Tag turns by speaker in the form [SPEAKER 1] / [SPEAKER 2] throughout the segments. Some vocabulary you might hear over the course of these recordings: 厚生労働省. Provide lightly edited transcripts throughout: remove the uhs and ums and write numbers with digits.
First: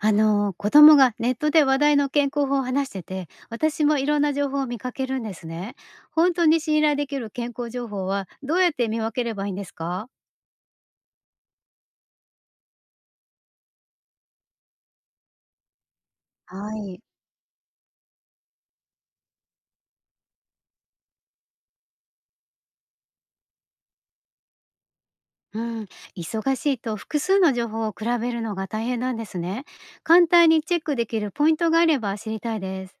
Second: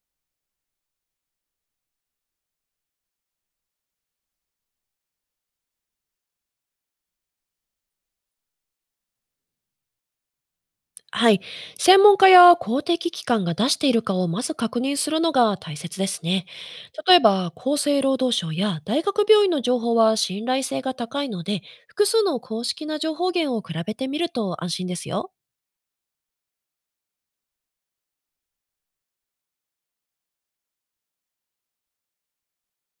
[SPEAKER 1] 子供がネットで話題の健康法を話してて、私もいろんな情報を見かけるんですね。本当に信頼できる健康情報はどうやって見分ければいいんですか？
[SPEAKER 2] はい。専門家や公的機関が出しているかをまず確認するのが大切ですね。
[SPEAKER 1] はい。
[SPEAKER 2] 例えば、厚生労働省や大学病院の情報は信頼性が高いので、複数の公式な情報源を比べてみると安心ですよ。
[SPEAKER 1] うん、忙しいと複数の情報を比べるのが大変なんですね。簡単にチェックできるポイントがあれば知りたいです。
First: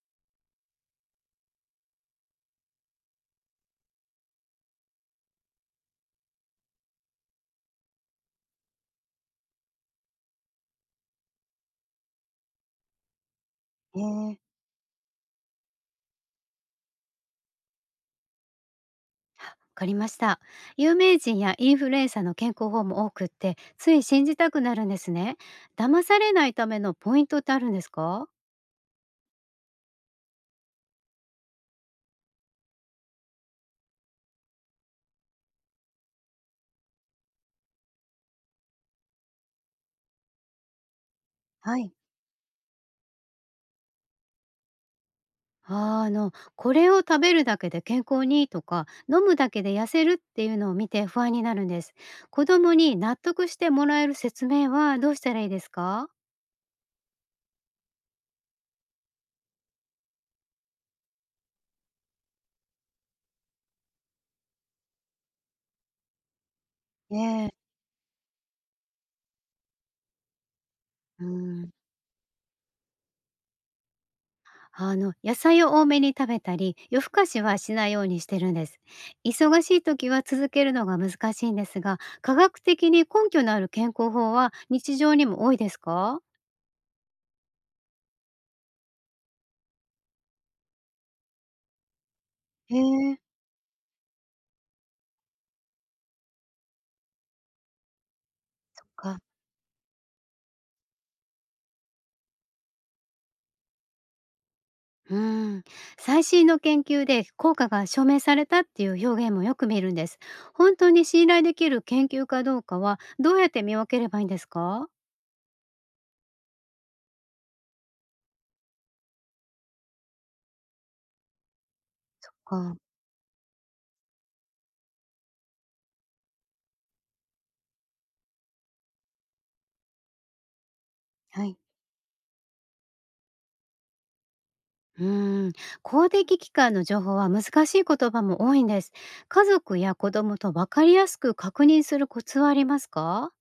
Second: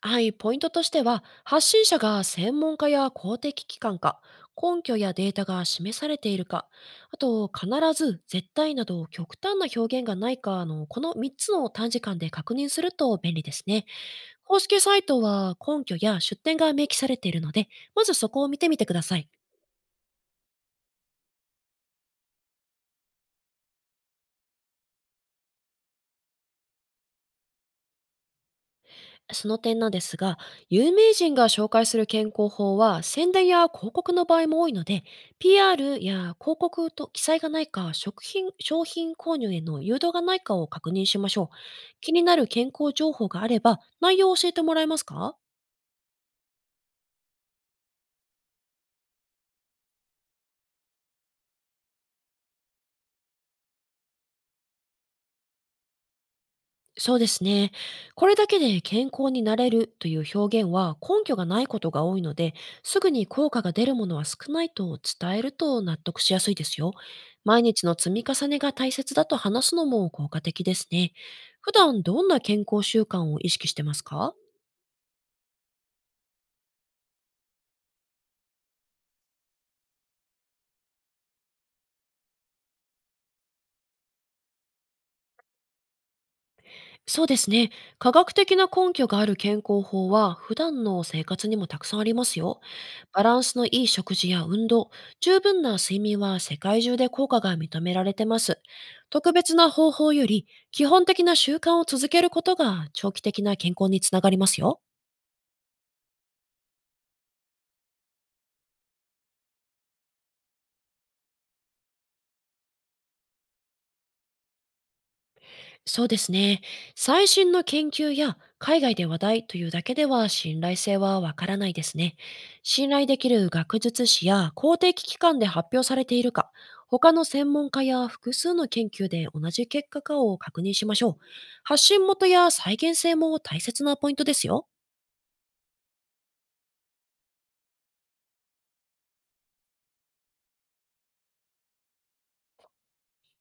[SPEAKER 2] はい。ポイントとしては、発信者が専門家や公的機関か、根拠やデータが示されているか、あと、必ず、絶対など極端な表現がないかの、この3つの短時間で確認すると便利ですね。
[SPEAKER 1] わ
[SPEAKER 2] 公式サイトは根拠や出典が明記されているので、まずそこを見てみてください。
[SPEAKER 1] かりました。有名人やインフルエンサーの健康法も多くって、つい信じたくなるんですね。騙されないためのポイントってあるんですか？
[SPEAKER 2] その点なんですが、有名人が紹介する健康法は宣伝や広告の場合も多いので、PR や広告と記載がないか、食品、商品購入への誘導がないかを確認しましょう。
[SPEAKER 1] はい。
[SPEAKER 2] 気になる健康情報があれば、内容を教えてもらえますか？
[SPEAKER 1] これを食べるだけで健康にいいとか、飲むだけで痩せるっていうのを見て不安になるんです。子供に納得してもらえる説明はどうしたらいいですか？
[SPEAKER 2] そうですね。これだけで健康になれるという表現は根拠がないことが多いので、すぐに効果が出るものは少ないと伝えると納得しやすいですよ。
[SPEAKER 1] え
[SPEAKER 2] 毎
[SPEAKER 1] え。
[SPEAKER 2] 日の積み重ねが大切だと話すのも効果的ですね。
[SPEAKER 1] うん。
[SPEAKER 2] 普段どんな健康習慣を意識してますか？
[SPEAKER 1] 野菜を多めに食べたり、夜更かしはしないようにしてるんです。忙しい時は続けるのが難しいんですが、科学的に根拠のある健康法は日常にも多いですか？
[SPEAKER 2] そうですね。科学的な根拠がある健康法は普段の生活にもたくさんありますよ。
[SPEAKER 1] え
[SPEAKER 2] バ
[SPEAKER 1] え。
[SPEAKER 2] ランスのいい食事や運動、十分な睡眠は世界中で効果が認められてます。
[SPEAKER 1] そっか。
[SPEAKER 2] 特別な方法より基本的な習慣を続けることが長期的な健康につながりますよ。
[SPEAKER 1] うん、最新の研究で効果が証明されたっていう表現もよく見るんです。本当に信頼できる研究かどうかはどうやって見分ければいいんですか？
[SPEAKER 2] そうですね。最新の研究や海外で話題というだけでは信頼性はわからないですね。
[SPEAKER 1] そっか。
[SPEAKER 2] 信頼できる学術誌や公的機関で発表されているか、他の専門家や複数の研究で同じ結果かを確認しましょう。
[SPEAKER 1] はい。
[SPEAKER 2] 発信元や再現性も大切なポイントですよ。
[SPEAKER 1] うん、公的機関の情報は難しい言葉も多いんです。家族や子供と分かりやすく確認するコツはありますか？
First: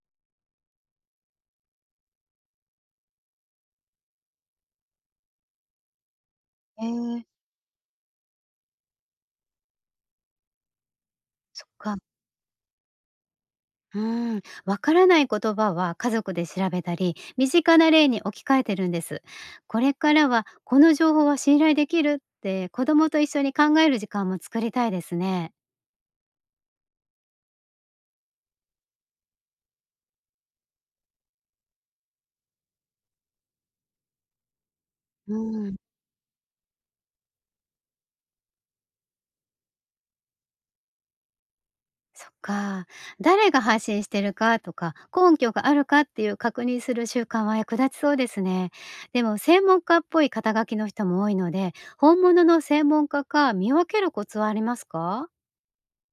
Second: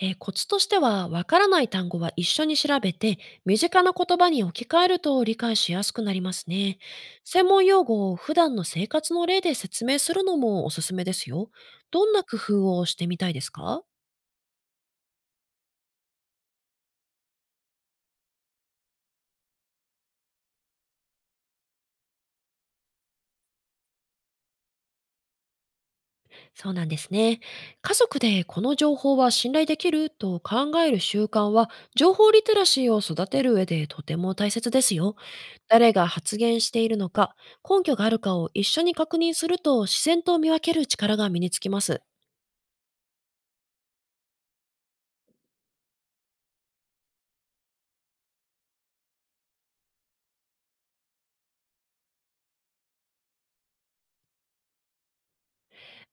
[SPEAKER 2] コツとしては、わからない単語は一緒に調べて、身近な言葉に置き換えると理解しやすくなりますね。
[SPEAKER 1] えー、
[SPEAKER 2] 専門用語を普段の生活の例で説明するのもおすすめですよ。
[SPEAKER 1] そっか。
[SPEAKER 2] どんな工夫をしてみたいですか？
[SPEAKER 1] うん、わからない言葉は家族で調べたり、身近な例に置き換えてるんです。これからは、この情報は信頼できるって子供と一緒に考える時間も作りたいですね。
[SPEAKER 2] そうなんですね。家族でこの情報は信頼できると考える習慣は、情報リテラシーを育てる上でとても大切ですよ。
[SPEAKER 1] うん。
[SPEAKER 2] 誰が発言しているのか、根拠があるかを一緒に確認すると自然と見分ける力が身につきます。
[SPEAKER 1] そっか。誰が発信してるかとか、根拠があるかっていう確認する習慣は役立ちそうですね。でも、専門家っぽい肩書きの人も多いので、本物の専門家か見分けるコツはありますか？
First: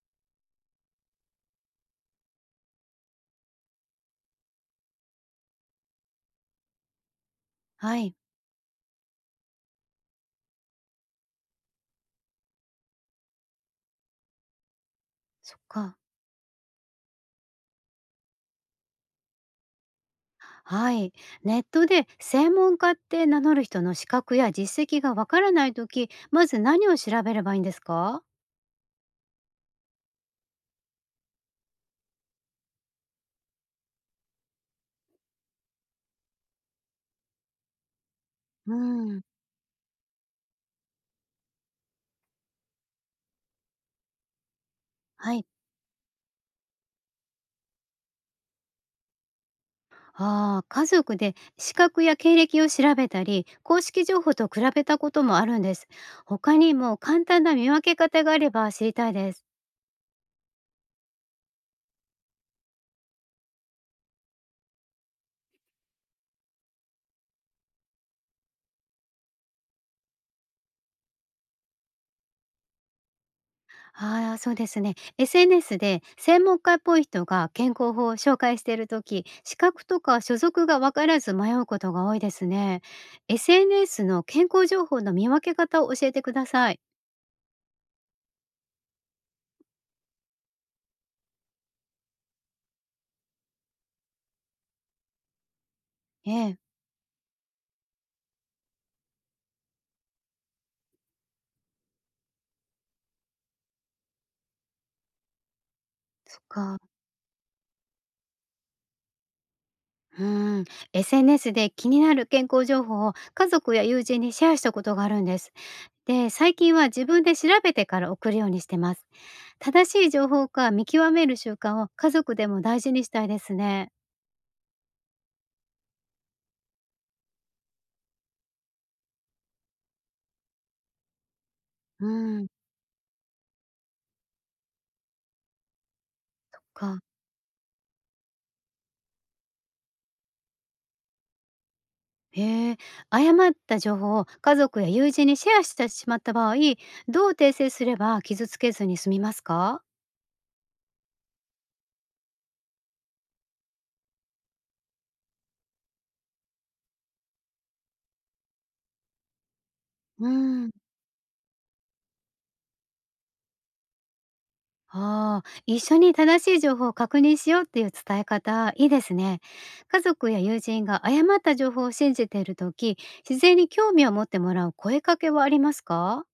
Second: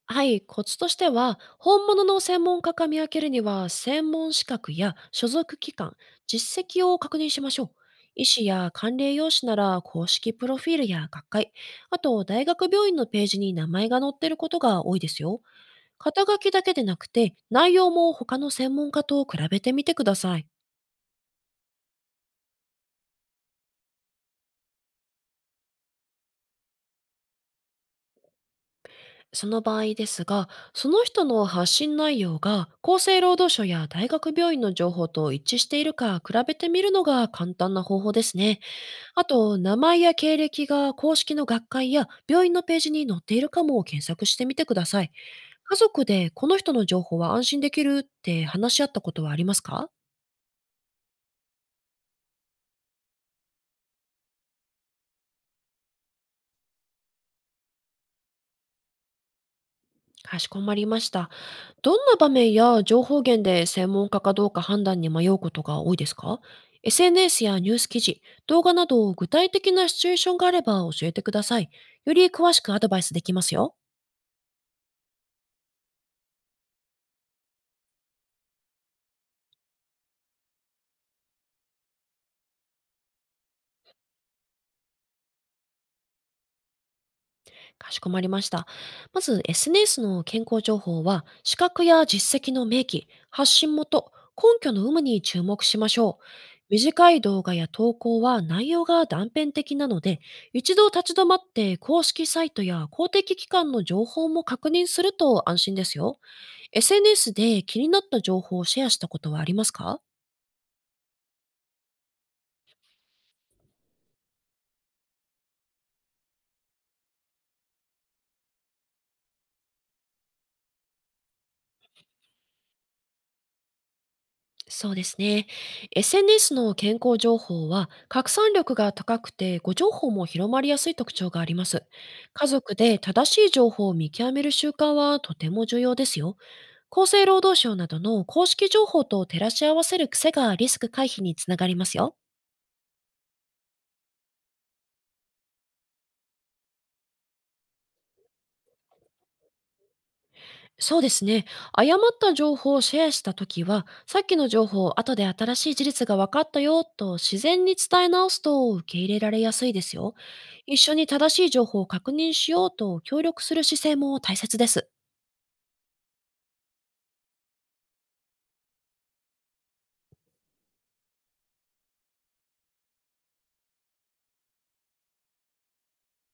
[SPEAKER 2] はい、コツとしては、本物の専門家か見分けるには、専門資格や所属機関、実績を確認しましょう。
[SPEAKER 1] はい。
[SPEAKER 2] 医師や管理栄養士なら公式プロフィールや学会、あと大学病院のページに名前が載っていることが多いですよ。
[SPEAKER 1] そっか。
[SPEAKER 2] 肩書きだけでなくて、内容も他の専門家と比べてみてください。
[SPEAKER 1] はい。ネットで専門家って名乗る人の資格や実績がわからないとき、まず何を調べればいいんですか？
[SPEAKER 2] その場合ですが、その人の発信内容が厚生労働省や大学病院の情報と一致しているか比べてみるのが簡単な方法ですね。
[SPEAKER 1] うん。
[SPEAKER 2] あと、名前や経歴が公式の学会や病院のページに載っているかもを検索してみてください。
[SPEAKER 1] はい。
[SPEAKER 2] 家族でこの人の情報は安心できるって話し合ったことはありますか？
[SPEAKER 1] ああ、家族で資格や経歴を調べたり、公式情報と比べたこともあるんです。他にも簡単な見分け方があれば知りたいです。
[SPEAKER 2] かしこまりました。どんな場面や情報源で専門家かどうか判断に迷うことが多いですか ?SNS やニュース記事、動画など具体的なシチュエーションがあれば教えてください。より詳しくアドバイスできますよ。
[SPEAKER 1] ああ、そうですね。SNS で専門家っぽい人が健康法を紹介しているとき、資格とか所属が分からず迷うことが多いですね。SNS の健康情報の見分け方を教えてください。
[SPEAKER 2] かしこまりました。まず SNS の健康情報は、資格や実績の明記、発信元、根拠の有無に注目しましょう。
[SPEAKER 1] ええ、
[SPEAKER 2] 短い動画や投稿は内容が断片的なので、一度立ち止まって公式サイトや公的機関の情報も確認すると安心ですよ。
[SPEAKER 1] そっか。
[SPEAKER 2] SNS で気になった情報をシェアしたことはありますか？
[SPEAKER 1] うん。SNS で気になる健康情報を家族や友人にシェアしたことがあるんです。で、最近は自分で調べてから送るようにしてます。正しい情報か見極める習慣を家族でも大事にしたいですね。
[SPEAKER 2] そうですね。SNS の健康情報は拡散力が高くて誤情報も広まりやすい特徴があります。
[SPEAKER 1] う
[SPEAKER 2] 家
[SPEAKER 1] ん。
[SPEAKER 2] 族で正しい情報を見極める習慣はとても重要ですよ。
[SPEAKER 1] か
[SPEAKER 2] 厚生労働省などの公式情報と照らし合わせる癖がリスク回避につながりますよ。
[SPEAKER 1] へえ、誤った情報を家族や友人にシェアしてしまった場合、どう訂正すれば傷つけずに済みますか？
[SPEAKER 2] そうですね。誤った情報をシェアしたときは、さっきの情報を後で新しい事実が分かったよと自然に伝え直すと受け入れられやすいですよ。
[SPEAKER 1] うん、
[SPEAKER 2] 一緒に正しい情報を確認しようと協力する姿勢も大切です。
[SPEAKER 1] ああ、一緒に正しい情報を確認しようっていう伝え方、いいですね。家族や友人が誤った情報を信じているとき、自然に興味を持ってもらう声かけはありますか？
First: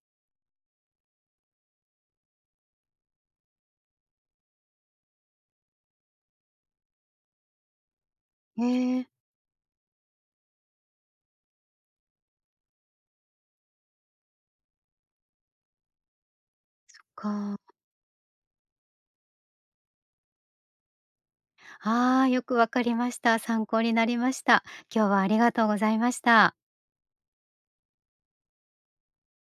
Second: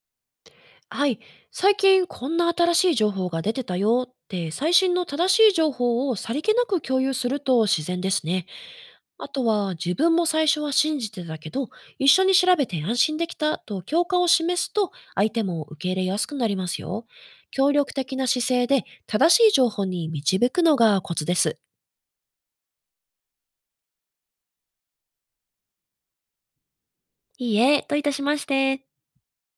[SPEAKER 2] はい。最近こんな新しい情報が出てたよって最新の正しい情報をさりげなく共有すると自然ですね。
[SPEAKER 1] へえ。
[SPEAKER 2] あとは、自分も最初は信じてたけど、一緒に調べて安心できたと共感を示すと、相手も受け入れやすくなりますよ。
[SPEAKER 1] か
[SPEAKER 2] 協力的な姿勢で正しい情報に導くのがコツです。
[SPEAKER 1] ああ、よくわかりました。参考になりました。今日はありがとうございました。
[SPEAKER 2] いいえ、どういたしまして。